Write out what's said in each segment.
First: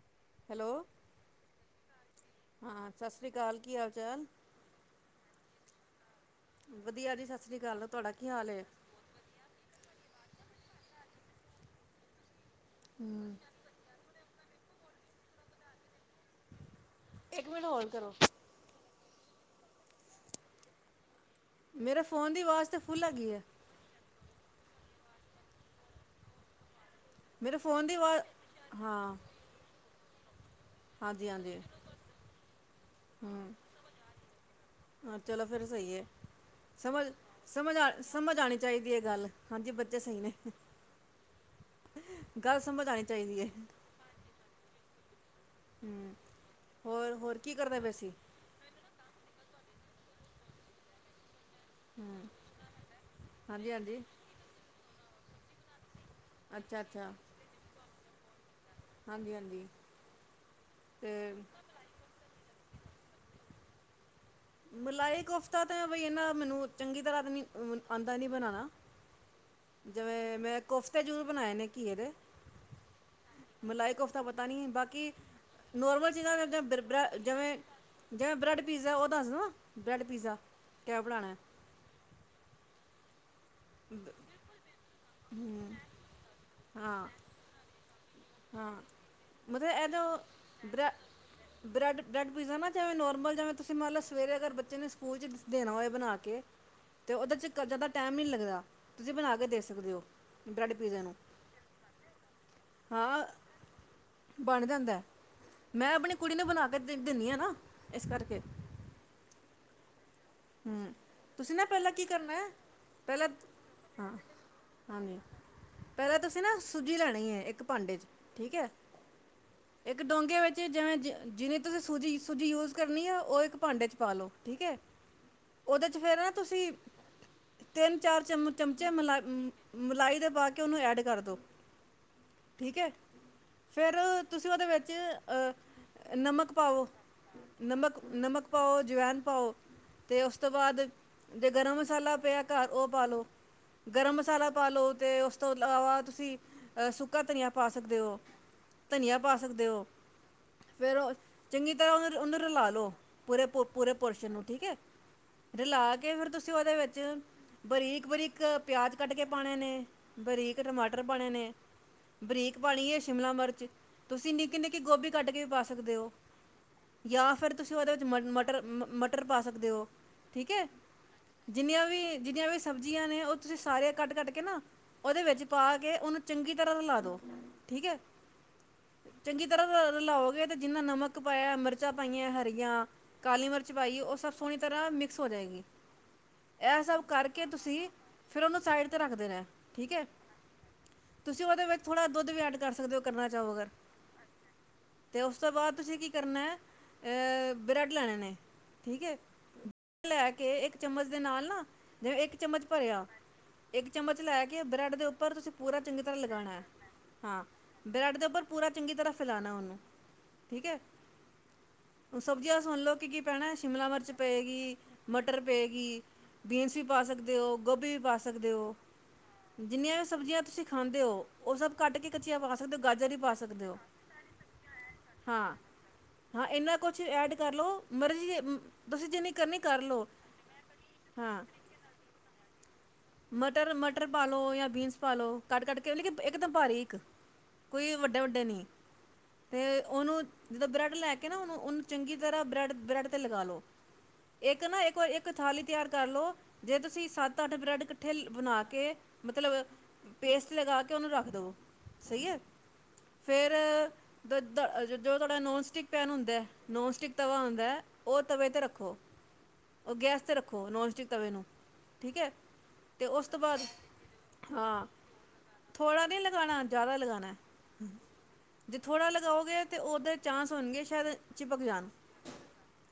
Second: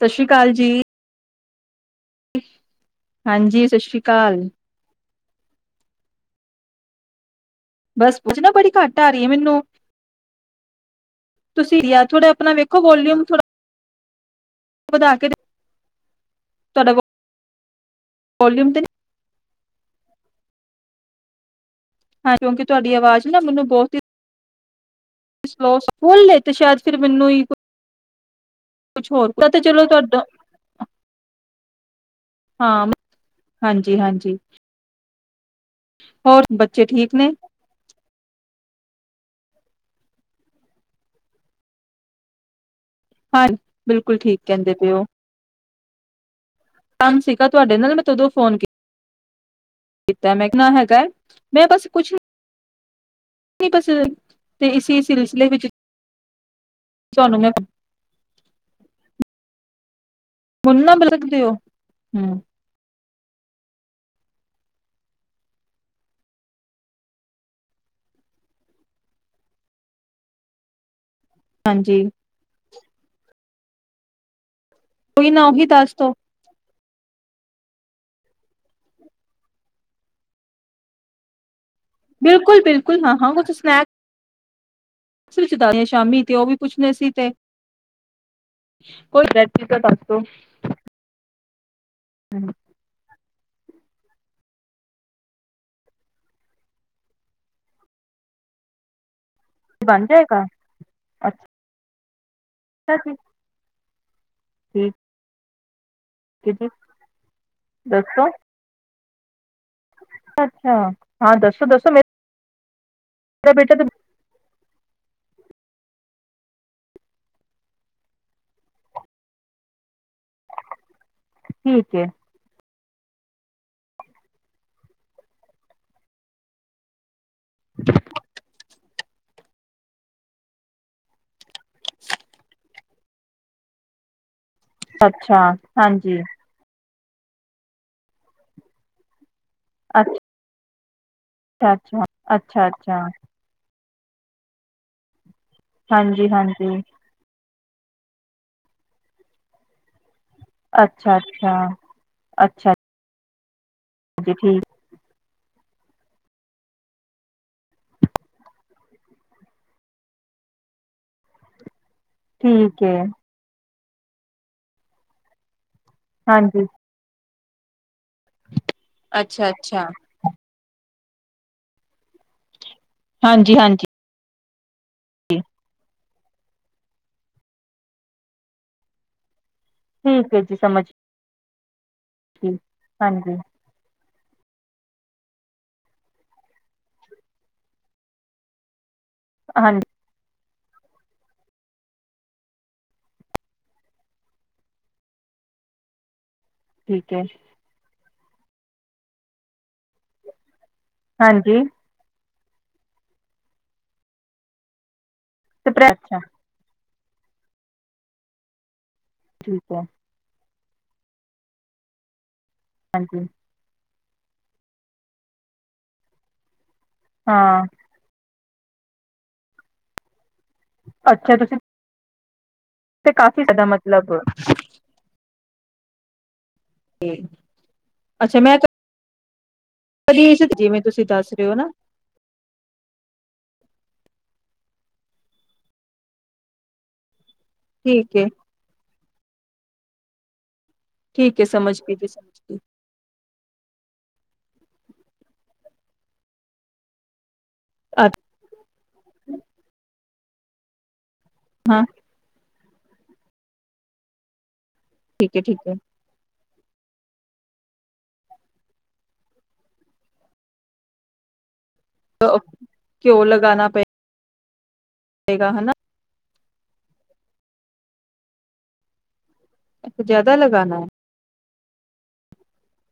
ਸਤਿ ਸ੍ਰੀ ਅਕਾਲ ਹੈਲੋ ਜੀ। ਹਾਂ ਸਤਿ ਸ੍ਰੀ ਅਕਾਲ ਹਾਂਜੀ ਕੀ ਸਤਿ ਹਾਲ ਸ੍ਰੀ ਚਾਲ? ਅਕਾਲ, ਵਧੀਆ ਜੀ ਸਤ ਬਸ ਪੁੱਛ ਨਾ ਬੜੀ ਘੱਟ ਆ ਰਹੀ ਹੈ ਮੈਨੂੰ। ਤੁਸੀਂ ਯ ਥੋੜਾ ਆਪਣਾ ਵੇਖ ਦੇਖੋ ਵੋਲਯੁਮ ਥੋੜਾ ਵਧਾ ਕੇ ਤੁਹਾਡਾ ਇੱਕ ਮਿੰਟ ਹੋਲਡ ਕਰੋ। ਵੋਲੀਅਮ ਤੇ ਮੇਰੇ ਫੋਨ ਹਾਂ ਦੀ ਕਿਉਂਕਿ ਆਵਾਜ਼ ਤਾਂ ਤੁਹਾਡੀ ਫੁੱਲ ਆਵਾਜ਼ ਹੈਗੀ ਨਾ ਹੈ ਮੈਨੂੰ ਬਹੁਤ ਹੀ ਅਵਾਜ ਫੁੱਲ ਵੇ ਤੇ ਸ਼ਾਇਦ ਫਿਰ ਮੈਨੂੰ ਹੀ ਮੇਰੇ ਫੋਨ ਦੀ ਆਵਾਜ਼ ਕੁਛ ਹਾਂ ਹੋਰ ਤੇ ਚਲੋ ਤੁਹਾਡ ਤਾਂ ਹਾਂਜੀ ਹਾਂਜੀ ਹਾਂ ਹਮ ਹਾਂਜੀ ਹਾਂਜੀ ਹਾਂ ਚਲੋ ਫਿਰ ਸਹੀ ਹੈ ਸਮਝ ਠੀਕ ਨੇ? ਸਮਝ ਸਮਝ ਅਨੀ ਚਾਹੀਦੀ ਹੈ। ਚਾਹੀਦੀ ਹੈ ਗੱਲ ਹਾਂਜੀ ਬੱਚੇ ਸਹੀ ਨੇ ਗੱਲ ਸਮਝ ਆਉਣੀ ਚਾਹੀਦੀ ਹੈ ਹਾਂਜੀ ਬਿਲਕੁਲ ਠੀਕ ਕਹਿੰਦੇ ਪਏ ਉਹ। ਹਮ ਹੋਰ ਕੰਮ ਹੋਰ ਸਿਗਾ ਕੀ ਤੁਹਾਡੇ ਕਰਦੇ ਪਏ ਨਾਲ ਮੈਂ ਸੀ ਤਦੋਂ ਫੋਨ ਕੀਤਾ। ਕਿ ਕੀਤਾ ਮੈਂ ਕਿ ਨ ਹੈਗਾ ਹੈ ਮੈਂ ਬਸ ਕੁਛ ਨੀ ਹਾਂਜੀ ਪਸ ਤੇ ਇਸ [unintelligible] [unintelligible] ਵਿੱਚ ਅੱਛਾਅੱਛਾ ਤੁਹਾਨੂੰ ਮੈਂ ਹਾਂਜੀ ਹਾਂਜੀ ਮੁ ਨਾ ਅਤੇ ਬਲਕ ਦੇਓ ਹਮ ਮਲਾਈ ਕੋਫਤਾ ਤਾਂ ਬਈ ਇਹ ਨਾ ਮੈਨੂੰ ਚੰਗੀ ਤਰ੍ਹਾਂ ਨੀ ਆਉਂਦਾ ਨੀ ਬਣਾਉਣਾ ਜਿਵੇਂ ਮੈਂ ਕੋਫਤਾ ਤਾਂ ਜਰੂਰ ਬਣਾਏ ਨੇ ਘਿਏ ਹਾਂਜੀ ਦੇ ਮਲਾਈ ਕੋਫਤਾ ਪਤਾ ਨੀ ਬਾਕੀ ਉਹੀ ਨਾ ਉਹੀ ਦੱਸ ਦੋ ਨੋਰਮਲ ਚੀਜ਼ਾਂ ਜਿਵੇਂ ਬ੍ਰੈਡ ਪੀਜ਼ਾ ਉਹ ਦੱਸਦਾ ਬ੍ਰੈਡ ਪੀਜ਼ਾ ਕਿਆ ਬਣਾਣਾ ਬਿਲਕੁਲ ਬਿਲਕੁਲ ਨਾ ਹੋਗਾ ਤੁਸੀਂ ਸਨੈਕਸ [unintelligible] ਨੇ ਸ਼ਾਮੀ ਤੇ ਉਹ ਵੀ ਪੁੱਛਣੇ ਹਾਂ ਸੀ ਤੇ ਹਾਂ ਕੋਈ ਮਤਲਬ [unintelligible] ਦਸਦੋ ਬਰੈਡ ਬ੍ਰੈਡ ਪੀਜ਼ਾ ਨਾ ਜਿਵੇਂ ਨੋਮਰਮਲ ਜਿਵੇਂ ਤੁਸੀਂ ਮੰਨ ਲਓ ਸਵੇਰੇ ਅਗਰ ਬੱਚੇ ਨੂੰ ਸਕੂਲ ਚ ਦੇਣਾ ਹੋਏ ਬਣਾ ਕੇ ਤੇ ਉਹਦੇ ਚ ਜ਼ਿਆਦਾ ਟਾਈਮ ਨੀ ਲੱਗਦਾ ਤੁਸੀਂ ਬਣਾ ਕੇ ਦੇ ਸਕਦੇ ਹੋ ਬਣ ਜਾਏਗਾ ਬ੍ਰੈਡ ਪੀਜ਼ੇ ਨੂੰ ਅੱਛਾ ਹਾਂ [unintelligible] ਬਣ ਜਾਂਦਾ ਹੈ ਠੀਕ ਮੈਂ ਆਪਣੀ ਕੁੜੀ ਨੂੰ ਬਣਾ ਹੈ ਜੀ ਕੇ ਦਿੰਦੀ ਹ ਨਾ ਇਸ ਦੱਸੋ ਕਰਕੇ ਅੱਛਾ ਹਮ ਹਾਂ ਤੁਸੀਂ ਨਾ ਦੱਸੋ ਦੱਸੋ ਪਹਿਲਾਂ ਕੀ ਕਰਨਾ ਹੈ ਪਹਿਲਾਂ ਮੇਰਾ ਬੇਟਾ ਤਾਂ ਹਾਂਜੀ ਪਹਿਲਾਂ ਤੁਸੀਂ ਨਾ ਸੂਜੀ ਲੈਣੀ ਹੈ ਇੱਕ ਭਾਂਡੇ ਚ ਠੀਕ ਹੈ ਇੱਕ ਡੋਂਘਗੇ ਵਿੱਚ ਜਿਵੇਂ ਜਿਵੇਂ ਤੁਸੀਂ ਠੀਕ ਹੈ ਸੂਜੀ ਸੂਜੀ ਯੂਜ ਕਰਨੀ ਆ ਉਹ ਇੱਕ ਭਾਂਡੇ ਚ ਪਾਲੋ ਠੀਕ ਹੈ ਉਹਦੇ ਚ ਫੇਰ ਨਾ ਤੁਸੀਂ ਤਿੰਨ ਚਾਰ ਚਮਚ ਮ ਚਮਚੇ ਮਲਾਈ ਮਲਾਈ ਦੇ ਪਾ ਕੇ ਉਹਨੂੰ ਐਡ ਕਰ ਦਿਉ ਠੀਕ ਹੈ ਫਿਰ ਤੁਸੀਂ ਉਹਦੇ ਵਿੱਚ ਅੱਛਾ ਅਹ ਹਾਂਜੀ ਨਮਕ ਪਾਵੋ ਨਮਕ ਨਮਕ ਪਾਓ ਜਵੈਨ ਪਾਓ ਅਤੇ ਅੱਛਾ ਉਸ ਤੋਂ ਬਾਅਦ ਜੇ ਗਰਮ ਅੱਛਾ ਮਸਾਲਾ ਪਿਆ ਅੱਛਾ ਘਰ ਉਹ ਅੱਛਾ ਪਾਾਲੋ ਗਰਮ ਮਸਾਲਾ ਪਾ ਲਉ ਅਤੇ ਉਸ ਤੋਂ ਇਲਾਵਾ ਹਾਂਜੀ ਤੁਸੀਂ ਹਾਂਜੀ ਅਹ ਸੁੱਕਾ ਧਨੀਆ ਪਾ ਸਕਦੇ ਹੋ ਧਨੀਆ ਪਾ ਸਕਦੇ ਹੋ ਫੇਰ ਅੱਛਾ ਅੱਛਾ ਚੰਗੀ ਤਰ੍ਹਾਂ ਉਹਨੂੰ ਉਹਨੂੰ ਰਲਾ ਅੱਛਾ ਲੋ ਪੂਰੇ ਪ ਪੂਰੇ ਪੋਰਸ਼ਨ ਨੂੰ ਠੀਕ ਹੈ ਡਲਾ ਕੇ ਫਿਰ ਤੁਸੀਂ ਉਹਦੇ ਵਿੱਚ ਬਰੀਕ ਬਰੀਕ ਪਿਆਜ਼ ਕੱਟ ਕੇ ਪਾਉਣੇ ਨੇ ਬਰੀਕ ਟਮਾਟਰ ਪਾਣੇ ਨੇ ਬਰੀਕ ਪਾਣੀ ਹੈ ਸ਼ਿਮਲਾ ਮਿਰਚ ਤੁਸੀਂ ਨਿੱਕੇ ਨਿੱਕੇ ਗੋਭੀ ਕੱਟ ਕੇ ਵੀ ਪਾ ਸਕਦੇ ਹੋ ਹਾਂਜੀ ਯਾ ਫਿਰ ਤੁਸੀਂ ਉਹਦੇ ਮਟਰ ਮਟਰ ਪਾ ਅੱਛਾ ਸਕਦੇ ਅੱਛਾ ਹੋ ਠੀਕ ਹੈ ਜਿੰਨੀਆਂ ਵੀ ਜਿੰਨੀਆਂ ਵੀ ਸਬਜ਼ੀਆਂ ਨੇ ਉਹ ਹਾਂਜੀ ਤੁਸੀਂ ਹਾਂਜੀ ਸਾਰੇ ਕੱਟ ਕੱਟ ਕਿਨਾ ਉਹਦੇ ਵਿੱਚ ਪਾ ਕੇ ਉਹਨੂੰ ਚੰਗੀ ਤਰ੍ਹਾਂ ਲਾ ਦੋ ਠੀਕ ਹੈ ਚੰਗੀ ਤਰ੍ਹਾਂ ਠੀਕ ਹੈ ਰਲਾਓਗੇ ਜੀ ਤੇ ਜਿੰਨਾ ਸਮਝ ਨਮਕ ਪਾਇਆ ਮਿਰਚ ਮਚ ਪਾਈਆਂ ਗਈ ਹਰੀਆਂ ਹਾਂਜੀ ਕਾਲੀ ਮਿਰਚ ਪਾਈਏ ਉਹ ਸਭ [unintelligible] ਤਰ੍ਹਾਂ ਮਿਕਸ ਹੋ ਜਾਏਗੀ ਇਹ ਸਭ ਕਰਕੇ ਤੁਸੀਂ ਫਿਰ ਉਹਨੂੰ ਸਾਈਡ ਤੇ ਰੱਖਦੇ ਨੇ ਹਾਂਜੀ ਠੀਕ ਹੈ ਤੁਸੀਂ ਉਹਦੇ ਵਿੱਚ ਥੋੜਾ ਦੁੱਧ ਵੀ ਐਡ ਕਰ ਸਕਦੇ ਹੋ ਕਰਨਾ ਚਾਹੋ ਅਗਰ ਤੇ ਉਸ ਤੋਂ ਬਾਅਦ ਤੁਸੀਂ ਕੀ ਕਰਨਾ ਠੀਕ ਹੈ ਬ੍ਰੈਡ ਲੈਣੇ ਨੇ ਠੀਕ ਏ ਲੈ ਕੇ ਇੱਕ ਚਮਚ ਦੇ ਨਾਲ ਹਾਂਜੀ ਨਾ ਜ ਇੱਕ ਚਮਚ ਭਰਿਆ ਇੱਕ ਚਮਚ ਲੈ ਕੇ ਬ੍ਰੈਡ ਦੇ ਉੱਪਰ ਪਰ ਤੁਸੀਂ ਪੂਰਾ ਚੰਗੀ ਅੱਛਾ ਤਰ੍ਹਾਂ ਲਗਾਉਣਾ ਹੈ ਹਾਂ ਬਰੈਡ ਦੇ ਉੱਪਰ ਪੂਰਾ ਚੰਗੀ ਤਰ੍ਹਾਂ ਸਜਾਣਾ ਠੀਕ ਉਹਨੂੰ ਹੈ ਠੀਕ ਹੈ ਉਸ ਸਬਜ਼ੀਆਂ ਸੁਣ ਲਓ ਕਿ ਹਾਂਜੀ ਕੀ ਪੈਣਾ ਸ਼ਿਮਲਾ ਮਿਰਚ ਪਏਗੀ ਮਟਰ ਪਏਗੀ ਬੀਨਸ ਹੀ ਪਾ ਸਕਦੇ ਹੋ ਹਾਂ ਗੋਭੀ ਵੀ ਪਾ ਸਕ ਕਰਦੇ ਹੋ ਜਿੰਨੀਆਂ ਵੀ ਸਬਜ਼ੀਆਂ ਤੁਸੀਂ ਖਾਂਦੇ ਹੋ ਅੱਛਾ ਉਹ ਤੁਸੀਂ ਸਭ ਕੱਟ ਕੇ [unintelligible] ਸਕਦੇ ਹੋ ਗਾਜਰ ਤੇ ਹੀ ਪਾ ਕਾਫ਼ੀ ਜ਼ਿਆਦਾ ਸਕਦੇ ਹੋ ਮਤਲਬ ਹਾਂ ਹਾਂ ਇੰਨਾ ਕੁਛ ਐਡ ਕਰ ਲੋ ਮਰਜ਼ੀ ਅੱਛਾ ਮੈਂ ਤੁਸੀਂ ਜਿੰਨੀ ਕਰਨੀ ਕਰ ਲਓ ਜਿਵੇਂ ਤੁਸੀਂ ਦੱਸ ਹਾਂ ਰਹੇ ਹੋ ਨਾ ਮਟਰ ਮਟਰ ਪਾ ਲਉ ਜਾਂ ਬੀਨਸ ਪਾ ਲਓ ਕੱਟ ਕੱਟ ਕੇ ਲੇਕਿਨ ਇੱਕ ਦਮ ਭਾਰੀ ਇੱਕ ਕੋਈ ਠੀਕ ਹੈ ਵੱਡੇ-ਵੱਡੇ ਨੀ, ਤੇ ਉਹਨੂੰ, ਜਦ ਬਰੈਡ ਲੈ ਕੇ ਨਾ ਠੀਕ ਹੈ ਉਹਨੂੰ ਸਮਝ ਉਹਨੂੰ ਗਈ ਜੀ ਚੰਗੀ ਸਮਝ ਤਰ੍ਹਾਂ ਗਈ ਬ੍ਰੈਡ ਬ੍ਰੈਡ ਤੇ ਲ [unintelligible] ਇੱਕ ਨਾ ਇੱਕ ਵਾਰ ਇੱਕ ਥਾਲੀ ਤਿਆਰ ਕਰ ਲੋ ਜੇ ਤੁਸੀਂ ਸੱਤ ਤਦ ਬ੍ਰੈਡ ਇਕੱਠੇ ਬਣਾ ਕੇ ਮਤਲਬ, ਪੇਸਟ ਲਗਾ, ਕੇ ਉਹਨੂੰ ਰੱਖ ਦੋ ਹਾਂ ਸਹੀ ਹੈ। ਫੇਰ ਦ ਦਾ ਜੋ ਠੀਕ ਤੁਹਾਡਾ ਹੈ ਨੋਨ ਠੀਕ ਹੈ ਸਟਿਕ ਪੈਨ ਹੁੰਦਾ ਹੈ ਨੋਨ ਸਟਿਕ ਤਵਾ ਹੁੰਦਾ ਹੈ, ਉਹ ਤਵੇ ਤੇ ਰੱਖ ਰੱਖੋ ਉਹ ਗੈਸ ਤੇ ਰੱਖੋ ਨੋਨ ਸਟਿਕ ਤਵੇ ਨੂੰ ਠੀਕ ਹੈ ਤੇ ਘਿਓ ਉਸ ਤੋਂ ਬਾਅਦ, ਲਗਾਨਾ ਹਾਂ, ਪਏਗਾ ਹਨਾ। ਲਾਣਾ ਜਿਆਦਾ ਲਗਾਣਾ ਜੇ ਥੋੜਾ ਲਣਾ ਓਗੇ ਤੇ ਉਦੇ ਜ਼ਿਆਦਾ ਚਾਂਸ ਲਗਾਨਾ ਹੋਣਗੇ ਹੈ ਸ਼ਾਇਦ ਚਿ ਪਕ ਜਾਣ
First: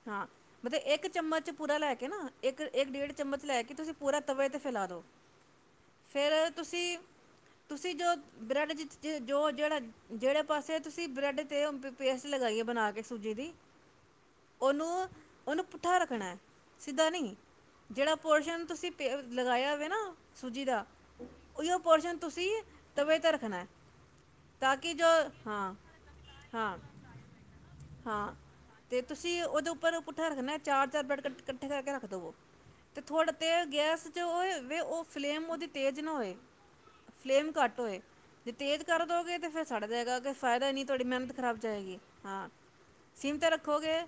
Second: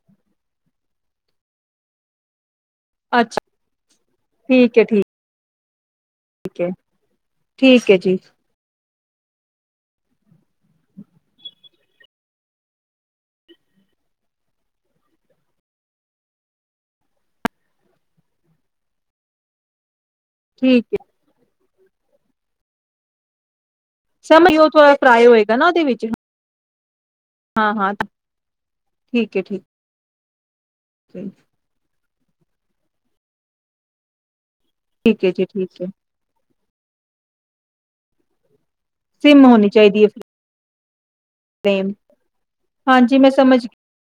ਹਾਂ। ਮਤਲਬ ਇੱਕ ਚਮਚ ਪੂਰਾ ਲੈ ਕੇ ਨਾ, ਇੱਕ ਇੱਕ ਡੇਢ ਚਮਚ ਅੱਛਾ ਲੈ ਕੇ ਤੁਸੀਂ ਪੂਰਾ ਤਵੇ 'ਤੇ ਠੀਕ ਹੈ ਫੈਲਾ ਦੋ, ਫਿਰ ਠੀਕ ਹੈ ਠੀਕ ਤੁਸੀਂ-ਤੁਸੀਂ ਹੈ ਜੋ ਜੀ ਬ੍ਰੈਡ ਜਿ ਜੋ ਜਿਹੜਾ ਜਿਹੜੇ ਪਾਸੇ ਤੁਸੀਂ ਬ੍ਰੈਡ ਤੇ ਪੇਸਟ ਲਗਾਈ ਏ ਬਣਾ ਕੇ ਸੂਜੀ ਦੀ ਉਹਨੂੰ, ਉਹਨੂੰ ਪੁੱਠਾ ਰੱਖਣਾ ਹੈ, ਸਿੱਧਾ ਨਹੀਂ ਜਿਹੜਾ ਪੋਰਸ਼ਨ ਤੁਸੀਂ ਲਗਾਇਆ ਵੇ ਨਾ, ਸੂਜੀ ਦਾ, ਠੀਕ ਹੈ ਔਈ ਓ ਪੋਰਸ਼ਨ ਤੁਸੀਂ ਤਵੇ ਤੇ ਰੱਖਣਾ, ਸਮਝ ਲੋ ਉਹ ਤਾਂ ਥੋੜ੍ਹਾ ਕਿ ਜੋ ਫਰਾਈ ਹੋਏਗਾ, ਨਾ ਹਾਂ ਉਹਦੇ ਵਿੱਚ ਹਾਂ ਹਾਂ-ਹਾਂ ਹਾਂ ਤੇ ਠੀਕ ਤੁਸੀਂ ਹੈ ਠੀਕ, ਉਹਦੇ ਉੱਪਰ ਪੁੱਠਾ ਰੱਖਣਾ ਚਾਰ-ਚਾਰ ਬ੍ਰੈਡ ਹੈ ਕੱਠੇ-ਕੱਠੇ ਕਰ ਕੇ, ਰੱਖ ਦੇਵੋ ਤੇ ਥੋੜੇ ਤੇ ਗੈਸ ਚ ਉਹ ਕਿਵੇ ਉਹ ਠੀਕ ਹੈ ਜੀ ਫਲੇਮ ਓਹਦੀ ਠੀਕ ਹੈ ਤੇਜ਼ ਨਾ ਹੋਏ। ਫਲੇਮ ਘੱਟ ਹੋਏ ਤੇ ਤੇਜ਼ ਕਰਦੋਗੇ ਸਿਮ ਤੇ ਫਿਰ ਹੋਣੀ ਸੜ ਚਾਹੀਦੀ ਹੈ ਜਾਏਗਾ, ਫਾਇਦਾ ਨਹੀਂ, ਤੁਹਾਡੀ [unintelligible] ਖਰਾਬ ਫਲੇਮ ਜਾਏਗੀ ਹਾਂ ਹਾਂਜੀ ਮੈਂ ਸੀਮ ਤੇ ਸਮਝ ਰੱਖੋਗੇ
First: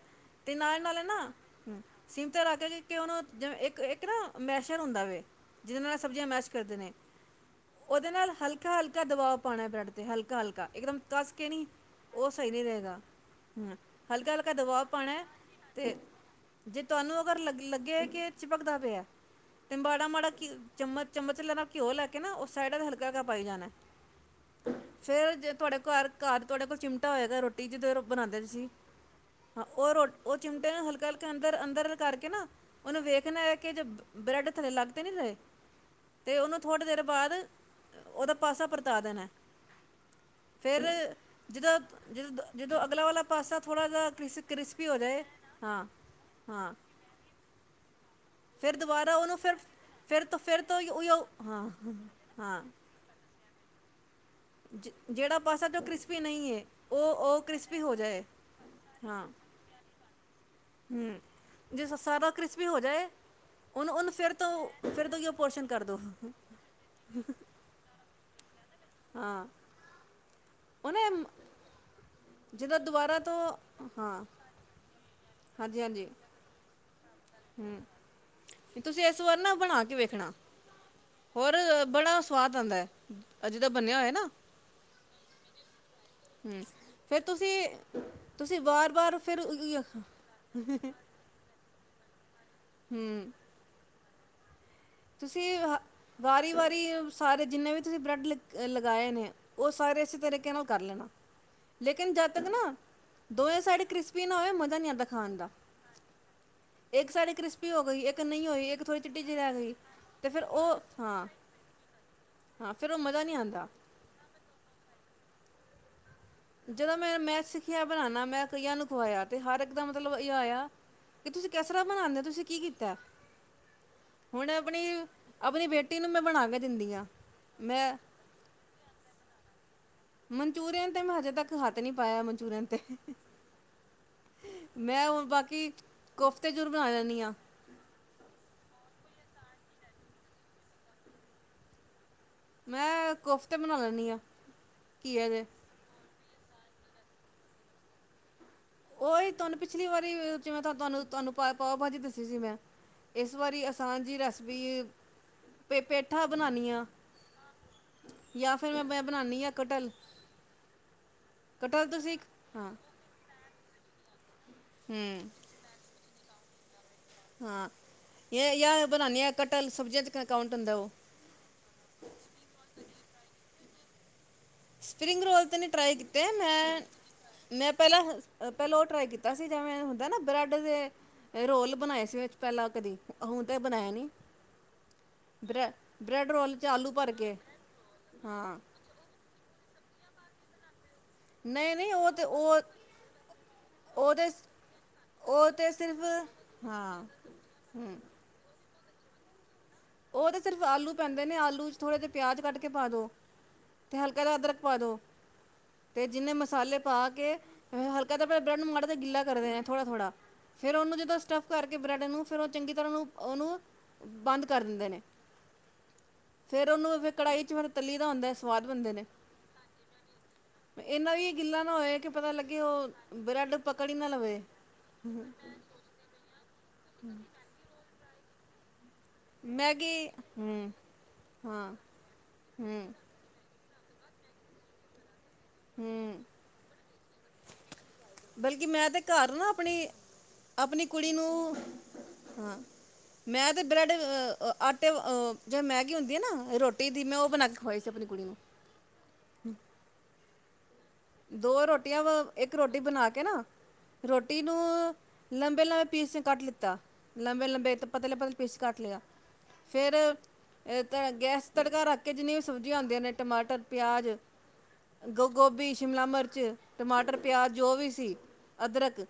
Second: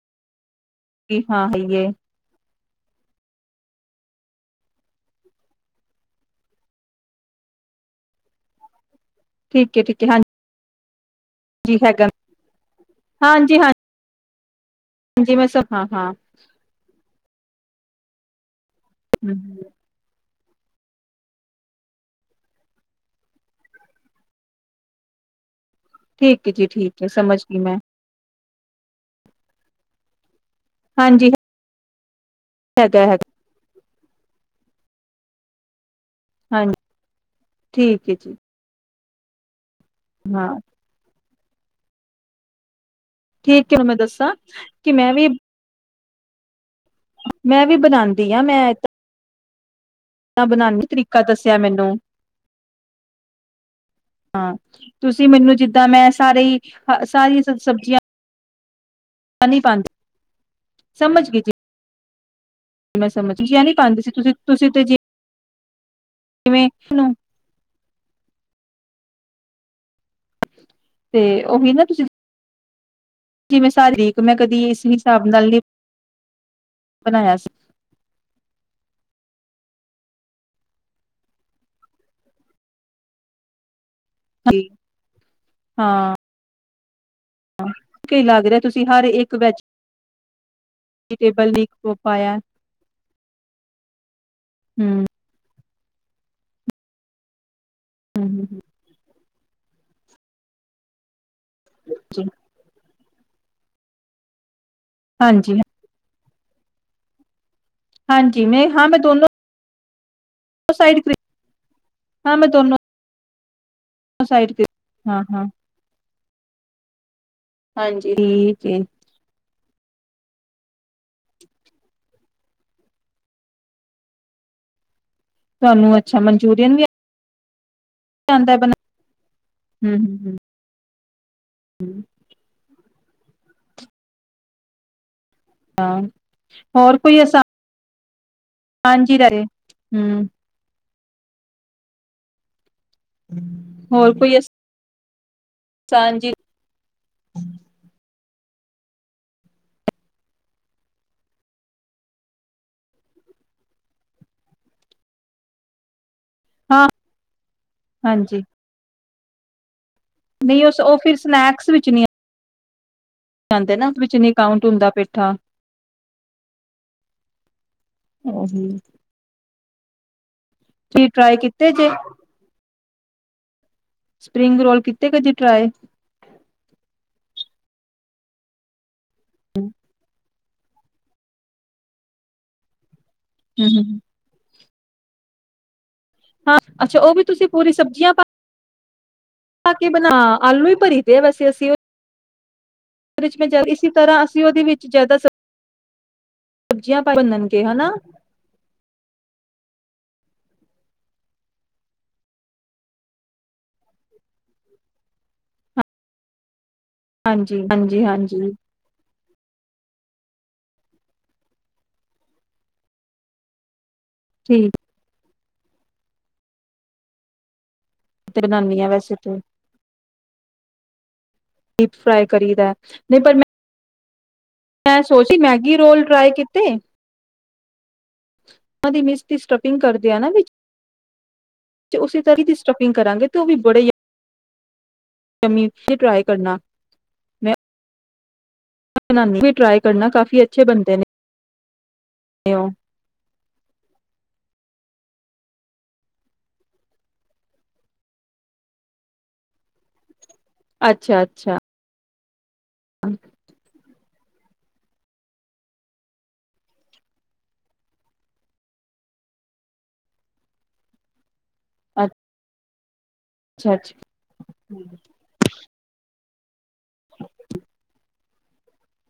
ਤੇ ਨਾਲ, ਨਾਲੇ ਨਾ ਗਈ ਹਾਂ ਹੈ ਸੀਮ ਤੇ, ਲਾਗ ਕਿ ਉਹ ਨਾ ਜਿਵੇਂ ਇੱਕ ਇੱਕ ਨਾ ਮੈਸ਼ਰ ਹੁੰਦਾ ਵ ਜਿਹਦੇ ਨਾਲ ਸਬਜ਼ੀਆਂ ਮੈਸ਼ ਕਰਦੇ ਨੇ ਉਹਦੇ ਨਾਲ ਹਲਕਾ ਹਲਕਾ ਹਲਕਾ ਦਬਾ ਪਾਣਾ, ਠੀਕ ਹੈ ਬ੍ਰੈਡ ਠੀਕ ਤੇ ਹੈ ਹਲਕਾ- ਹਲਕਾ। ਇੱਕਦਮ। ਦੱਸ ਕੇ ਨਹੀਂ, ਹਾਂਜੀ ਹੈਗਾ ਉਹ ਸਹੀ ਨਹੀਂ ਰਹੇਗਾ। ਹਾਂਜੀ ਹ ਹਲਕਾ ਲ ਕ ਦਵਾਬ ਪਾਣਾ ਹਾਂਜੀ ਮੈਂ ਸਭ ਹਾਂ ਤੇ ਹਾਂ ਜੇ ਤੁਹਾਨੂੰ ਅਗਰ ਲੱਗੇ ਲੱਗੇ ਕਿ ਭਗਦਾ ਪਿਆ ਤੇ ਮਾੜਾ- ਮਾੜਾ ਚਮਚ, ਚਮਚ ਲ ਨਾਲ ਘਿਓ ਲੈ ਕੇ ਨਾ, ਉਹ ਸਾਈਡ ਦਾ ਹਲਕਾ-ਹਲਕਾ ਪਾਈ ਜਾਣਾ, ਫੇਰ ਜੇ ਤੁਹਾਡੇ ਕੋਲ ਘਰ- ਘਰ ਠੀਕ ਹੈ ਤੁਹਾਡੇ ਜੀ ਕੋਲ ਠੀਕ ਹੈ ਚਿਮਟਾ ਸਮਝ ਹੋਏਗਾ, ਗਈ ਰੋਟੀ ਮੈਂ ਜਿਦੋਂ ਬਣਾਂਦੇ ਤੁਸੀ ਹਾਂ, ਉਹ ਰੋ ਉਹ ਚਿਮਟੇ ਨਾਲ ਹਲਕਾ-ਹਲਕਾ, ਹਾਂਜੀ ਅੰਦਰ- ਅੰਦਰ ਕਰਕੇ ਨਾ ਉਹਨੂੰ ਹੈਗਾ ਹੈਗਾ ਵੇਖਣਾ ਹੈ ਕਿ ਜ ਬ੍ਰੈਡ ਥੱਲੇ ਲੱਗ ਤੇ ਨੀ ਰਹੇ। ਤੇ ਉਹਨੂੰ ਹਾਂਜੀ ਥੋੜੇ ਦੇਰ ਬਾਅਦ, ਠੀਕ ਹੈ ਉਹਦਾ ਜੀ ਪਾਸਾ ਪਰ ਦੇਣਾ ਹਾਂ [inaudible] ਫਿਰ ਜਿਦਾਂ, ਜਦੋਂ- ਜਦੋਂ ਅਗਲਾ ਵਾਲਾ ਪਾਸਾ ਠੀਕ ਹੈ ਥੋੜਾ ਮੈਂ ਜ ਦੱਸਾਂ ਕ੍ਰਿਸ-ਕ੍ਰਿਸਪੀ ਕਿ ਹੋ ਜੇ। ਮੈਂ ਵੀ ਹਾਂ, ਹਾਂ। ਮੈਂ ਵੀ ਬਣਾਂਦੀ ਆ ਮੈਂ ਫਿਰ ਦੁਬਾਰਾ ਉਹਨੂੰ ਫਿਰ ਫਿਰ ਤੋਂ- ਫਿਰ ਤੋਂ, ਬਣਾਉਦੀ ਉ ਤਰੀਕਾ ਦੱਸਿਆ ਹਾਂ, ਮੈਨੂੰ ਹਾਂ। ਹਾਂ, ਜ ਤੁਸੀਂ ਜਿਹੜਾ ਮੈਨੂੰ ਪਾਸਾ ਜੋ ਜਿੱਦਾਂ ਮੈਂ ਕ੍ਰਿਸਪੀ ਸਾਰੇ, ਨਹੀਂ ਹੈ ਉਹ ਉਹ ਸਾਰੀਆਂ ਸ ਕ੍ਰਿਸਪੀ ਹੋ ਜਾਏ ਹਾਂ ਸਬਜ਼ੀਆਂ ਨੀ ਪਾਂਦੀ, ਸਮਝ ਗਈ ਜੀ। ਵੀ ਹੋ ਮੈਂ ਜਾਏ, ਸਮਝ ਸਬਜ਼ੀਆਂ ਨਹੀਂ ਉਹਨੂੰ- ਪਾਉਂਦੀ ਸੀ ਉਹਨੂੰ ਫਿਰ ਤੁਸੀਂ ਤੁਸੀਂ ਤੇ ਤੋਂ, ਫਿਰ ਤੋਂ ਕੀ ਉਹ ਪੋਸ਼ਣ ਕਰ ਦੋ ਜਿਵੇਂ ਹਾਂ, ਤੇ ਉਹੀ ਨਾ ਤੁਸੀਂ, ਜਿੱਦੋਂ, ਜਿਵੇਂ ਸਾ ਠੀਕ ਮੈਂ ਕਦੀ ਇਸ ਹਿਸਾਬ ਨਾਲ ਨੀ, ਹਾਂ, ਤੁਸੀਂ ਇਸ ਵਾਰ ਨਾ ਬਣਾ ਕੇ, ਵੇਖਣਾ ਹੋਰ ਬੜਾ ਸਵਾਦ ਆਉਂਦਾ ਹੈ, ਅਜੇ ਦਾ ਬਣਿਆ ਹੋਇਆ, ਨਾ ਜੀ ਹਾਂ, [unintelligible] ਫੇਰ ਤੁਸੀਂ ਕੀ ਲੱਗ ਤੁਸੀਂ ਰਿਹਾ ਵਾਰ ਹਰ ਵਾਰ ਇੱਕ ਫਿਰ, ਵੈਜ ਪਾਇਆ। ਹੂੰ, ਤੁਸੀਂ ਹ ਵਾਰੀ ਵਾਰੀ ਸਾਰੇ ਜਿੰਨੇ ਵੀ, ਤੁਸੀਂ ਬ੍ਰੈਡ ਲਗਾਏ ਨੇ ਉਹ ਸਾਰੇ ਇਸੇ ਤਰੀਕੇ ਨਾਲ, ਕਰ ਲੈਣਾ। ਲੇਕਿਨ ਜਦ ਤੱਕ ਨਾ, ਦੋ ਸਾਈਡ ਕ੍ਰਿਸਪੀ ਨਾ ਹੋਏ ਮਜ ਮਜਾ ਨੀ ਆਂਦਾ ਖਾਣ ਦਾ, ਹਾਂਜੀ ਇੱਕ ਸਾਈਡ ਕ੍ਰਿਸਪ ਗਈ ਹਾਂਜੀ ਨਹੀਂ ਮੈਂ ਹੋਈ ਇੱਕ ਹਾਂ ਮੈਂ ਥੋੜੀ ਚਿੱਟੀ ਦੋਨੋ ਜਹੀ ਰਹਿ ਗਈ। ਤੇ ਫਿਰ ਉਹ ਸਾਈਡ ਹਾਂ ਮੈਂ ਹਾਂ-ਹਾਂ ਫਿਰ ਉਹ ਮਜ਼ਾ ਨੀ ਆ ਤਾਂ, ਦੋਨੋ ਸਾਈਡ ਪੇ ਹਾਂ-ਹਾਂ, ਜਦੋਂ ਮੈਂ-ਮੈ ਸਿੱਖਿਆ ਬਣਾਨਾ ਮੈਂ ਠੀਕ ਕਈਆਂ ਏ ਨੂੰ ਖਵਾਇਆ ਤੇ ਹਰ ਇੱਕ ਦਾ ਮਤਲਬ ਇਹ ਆਇਆ ਕਿ ਤੁਸੀਂ ਕਿਸ ਤਰਾ ਬਣਾਦੇ ਤੁਸੀਂ ਕੀ ਕੀਤਾ ਐ ਹੁਣ ਆਪਣੀ, ਆਪਣੀ ਤੁਹਾਨੂੰ ਬੇਟੀ ਨੂੰ ਮੈਂ ਬਣਾ ਕੇ ਦਿੰਦੀ ਆ। ਮੈਂ, ਜਾਂਦਾ ਬਣਾ, ਹੂੰ ਹੂੰ ਹੂੰ ਮਨਚੂਰੀਅਨ ਤੇ ਮੈਂ ਹਜੇ ਤੱਕ ਹੱਥ ਨੀ ਹੂੰ। ਪਾਇਆ ਮਨਚੂਰੀਅਨ ਤੇ, ਮੈਂ ਹੁਣ ਬਾ ਹਾਂ ਹੋਰ ਕੋਈ ਆਸਾਨ, ਕੀਰਾ ਹੂੰ, ਮੈਂ ਕੋਫਤਾ ਬਣਾ ਲੈਂਨੀ ਆ। ਘੀਏ ਦੇ, ਕਾਂਜੀ ਉਹ ਹੀ ਤੁਹਾਨੂੰ ਪਿਛਲੀ ਵਾਰੀ ਜਿਵੇਂ ਤੁਹਾਨੂੰ ਤੁਹਾਨੂੰ ਪਾਓ ਭਾਜੀ ਦੱਸੀ ਸੀ ਮੈਂ ਇਸ ਵਾਰੀ ਆਸਾਨ ਜੀ ਰੈਸਿਪੀ ਪੇ ਮਠਾ ਬਣਾਨੀ ਆ ਹਾਂ ਹਾਂਜੀ ਜਾਂ ਫਿਰ ਮੈਂ ਬਣਾਉਦੀ ਹਾਂ ਕਠਲ ਨਹੀਂ ਉਹ ਉਹ ਫਿਰ ਸਨੈਕਸ ਵਿੱਚ ਨਹੀਂ ਆ ਸਿੱਖ ਹਾਂ। ਜਾਂਦੇ ਨਾ ਵਿੱਚ [unintelligible] ਕਾਉਂਟ ਹੁੰਦਾ ਹੂੰ ਬੈਠਾ ਹਾਂ। ਇਹ ਯ ਬਣਾਨੀ ਆ ਕ [unintelligible] ਤੂਹੀ ਟਰਾਈ ਕੀਤੇ ਜੇ ਸਪਰਿੰਗ ਰੋਲ ਕੀਤੇ ਸਪਰਿੰਗ ਕਦੀ ਰੋਲ ਤੇ ਨੀ ਟਰਾਈ ਕੀਤੇ ਮੈਂ ਮੈਂ ਪਹਿਲਾਂ ਪਹਿਲਾਂ ਉਹ ਟਰਾਈ ਕੀਤਾ ਸੀਂ ਜਿਵੇਂ ਹੁੰਦਾ ਨਾ ਬ੍ਰੈਡ ਦੇ ਰੋਲ ਬਣਾਏ ਸੀ ਵਿੱਚ ਪਹਿਲਾਂ ਕਦੀ ਹੁਣ ਤੇ ਹੂੰ ਬਣਾਇਆ ਹੂੰ ਨੀ। ਬ੍ਰੇ ਹਾਂ ਅੱਛਾ ਉਹ ਵੀ ਤੁਸੀਂ ਪੂਰੀ ਸਬਜ਼ੀਆਂ ਪਾ ਹਾਂ ਪਾ ਕੇ ਬਣਾ ਆਲੂ ਹੀ ਭਰੀ ਦੇਵਸੀ ਅਸੀ ਨਹੀਂ ਉਹ ਨਹੀਂ ਤੇ ਉਹ ਇਸ ਤਰ੍ਹਾਂ ਅਸੀਂ ਉਹਦੇ ਵਿੱਚ ਜ਼ਿਆਦਾ ਉਹ ਤੇ ਸਿਰਫ ਸਬਜ਼ੀਆਂ ਹਾਂ ਭੂਣਗੇ ਹਨਾ ਉਹ ਤਾਂ ਸਿਰਫ ਆਲੂ ਪੈਂਦੇ ਨੇ ਆਲੂ ਵਿੱਚ ਥੋੜ੍ਹੇ ਜਿਹੇ ਪਿਆਜ਼ ਕੱਢ ਕੇ ਪਾ ਦਉ ਅਤੇ ਹਲਕਾ ਦਾ ਅਦਰਕ ਪਾ ਦਿਉ ਅਤੇ ਜਿੰਨੇ ਮਸਾਲੇ ਪਾ ਕੇ ਹਾਂਜੀ ਹਾਂਜੀ ਹਲਕਾ ਤਾਂ ਹਾਂਜੀ ਬ੍ਰੈਡ ਨੂੰ ਮਾੜਾ ਤਜਿਹਾ ਗਿੱਲਾ ਕਰਦੇ ਥੋੜਾ ਥੋੜਾ ਫੇਿਰ ਉਹਨੂੰ ਜਦੋਂ ਸਟੱਫ ਕਰਕੇ ਬ੍ਰੈਡ ਨੂੰ ਫੇਰ ਉਹ ਚੰਗੀ ਤਰ੍ਹਾਂ ਉਹਨੂੰ ਉਹਨੂੰ ਕਰ ਠੀਕ ਦਿੰਦੇ ਨੇ ਫੇਰ ਉਹਨੂੰ ਫੇਰ ਕੜਾਹੀ ਚ ਵਰ ਤੇ ਬਣਾਾਨੀ ਆ ਵੈਸੇ ਤੂੰ ਇਹੰਨਾ ਵੀ ਗਿੱਲਾ ਨਾ ਡੀਪ ਹੋਏ ਕਿ ਫਰਾਈ ਪਤਾ ਕਰੀ ਲੱਗੇ ਦਾ ਉਹ ਨਹੀਂ ਪਰ ਮੈਂ ਬ੍ਰੈਡ ਪਕੜ ਹੀ ਨਾ ਲਵੇ ਮੈਂ ਸੋਚ ਮੈਗੀ ਰੋਲ ਟਰਾਈ ਕੀਤੇ। [unintelligible] [inaudible] ਦੀ ਮਿਸ ਦੀ ਸਟਪਿੰਗ ਮੈਗੀ ਕਰਦੇ ਆ ਨਾ ਹੂੰ ਹਾਂ ਵਿਚ ਉਸੇ ਤਰ੍ਹਾਂ ਦੀ ਹੂੰ ਸਟਫਿਗ ਕਰਾਂਗੇ ਤੇ ਉਹ ਵੀ [inaudible] ਜ਼ਮੀ ਹੂੰ ਟਰਾਈ ਕਰਨਾ ਮੈਂ, ਬਲਕਿ ਮੈਂ ਤਾਂ ਘਰ ਬਣਾਨੀ ਨਾ ਵੀ ਟਰਾਈ ਕਰਨਾ ਕਾਫੀ ਅੱਛੇ ਆਪਣੀ-ਆਪਣੀ ਬਣਦੇ ਕੁੜੀ ਨੂੰ ਨੇ ਹਾਂ ਉਹ ਮੈਂ ਤਾਂ ਬਰੈਡ ਆ ਆਟੇ ਅਹ ਜੋ ਮੈਗੀ ਹੁੰਦੀ ਆ ਨਾ ਰੋਟੀ ਦੀ ਮੈਂ ਉਹ ਬਣਾ ਕੇ ਖਵਾਈ ਸੀ ਆਪਣੀ ਕੁੜੀ ਨੂੰ, ਅੱਛਾ ਅੱਛਾ ਦੋ ਰੋਟੀਆਂ ਵ, ਇੱਕ ਰੋਟੀ ਬਣਾ ਕੇ ਨਾ, ਰੋਟੀ ਨੂੰ ਲੰਬੇ-ਲੰਬੇ ਪੀਸ ਨੇ ਕੱਟ ਲਿੱਤਾ ਲੰਬੇ-ਲੰਬੇ ਪਤਲੇ-ਪਤਲੇ ਪੀਸ ਕੱਟ ਲਿਆ ਫਿਰ ਤਾਂ ਗੈਸ, ਤੜਕਾ ਰੱਖ ਕੇ ਜਿੰਨੇ ਸ ਆਦੇ ਨੇ, ਟਮਾਟਰ ਅੱਛਾ ਅੱਛਾ ਪਿਆਜ਼ ਗ ਗੋਭੀ ਸ਼ਿਮਲਾ ਮਿਰਚ ਟਮਾਟਰ ਪਿਆਜ਼ ਜੋ ਵੀ ਸੀ ਅਦਰਕ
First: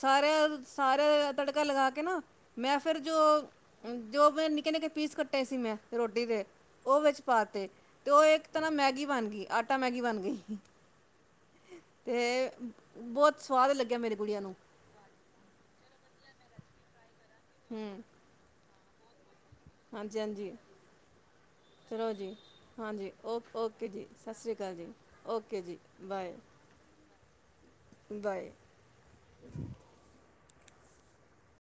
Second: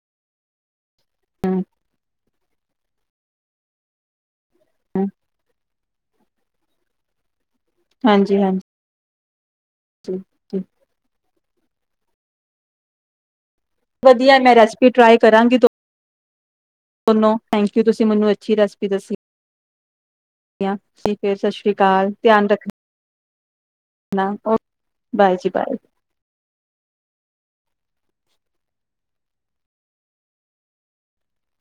ਸਾਰਿਆਂ ਸਾਰਾ ਤੜਕਾ ਲਗਾ ਕੇ ਨਾ ਮੈਂ ਫਿਰ ਜੋ-ਜੋ ਮੈਂ ਨ ਨਿਕੇ-ਨਿਕੇ ਪੀਸ ਕੱਟੇ ਸੀ ਮੈਂ, ਰੋਟੀ ਦੇ ਉਹ ਵਿੱਚ ਪਾ ਤੇ ਉਹ ਹਾਂਜੀ ਇੱਕ ਤਾਂ ਹਾਂਜੀ ਨਾ ਮੈਗੀ ਬਣ ਗਈ। ਆਟਾ ਮੈਗੀ ਬਣ ਗਈ। ਤੇ ਬਹੁਤ, ਸਵਾਦ ਲੱਗਿਆ ਮੇਰੀ ਵਧੀਆ ਗੁੜੀਆਂ ਮੈਂ ਨੂੰ ਰੈਸਪੀ ਟਰਾਈ ਕਰਾਂਗੀ ਤ ਦੋਨੋ ਥੈਂਕ ਯੂ ਹੂੰ ਤੁਸੀਂ ਮੈਨੂੰ ਅੱਛੀ ਰੈਸਪੀ, ਦੱਸੀ। ਹਾਂਜੀ ਹਾਂਜੀ ਠੀਕ ਐ ਸਤਿ ਸ੍ਰੀ ਅਕਾਲ ਧਿਆਨ ਰੱਖ ਔਫ ਔਫ [unintelligible] ਓਕੇ ਜੀ ਸਤਿ ਸ਼੍ਰੀ ਅਕਾਲ ਜੀ ਬਾਏ ਓਕੇ ਬਾਏ। ਜੀ ਬਾਏ। ਬਾਏ,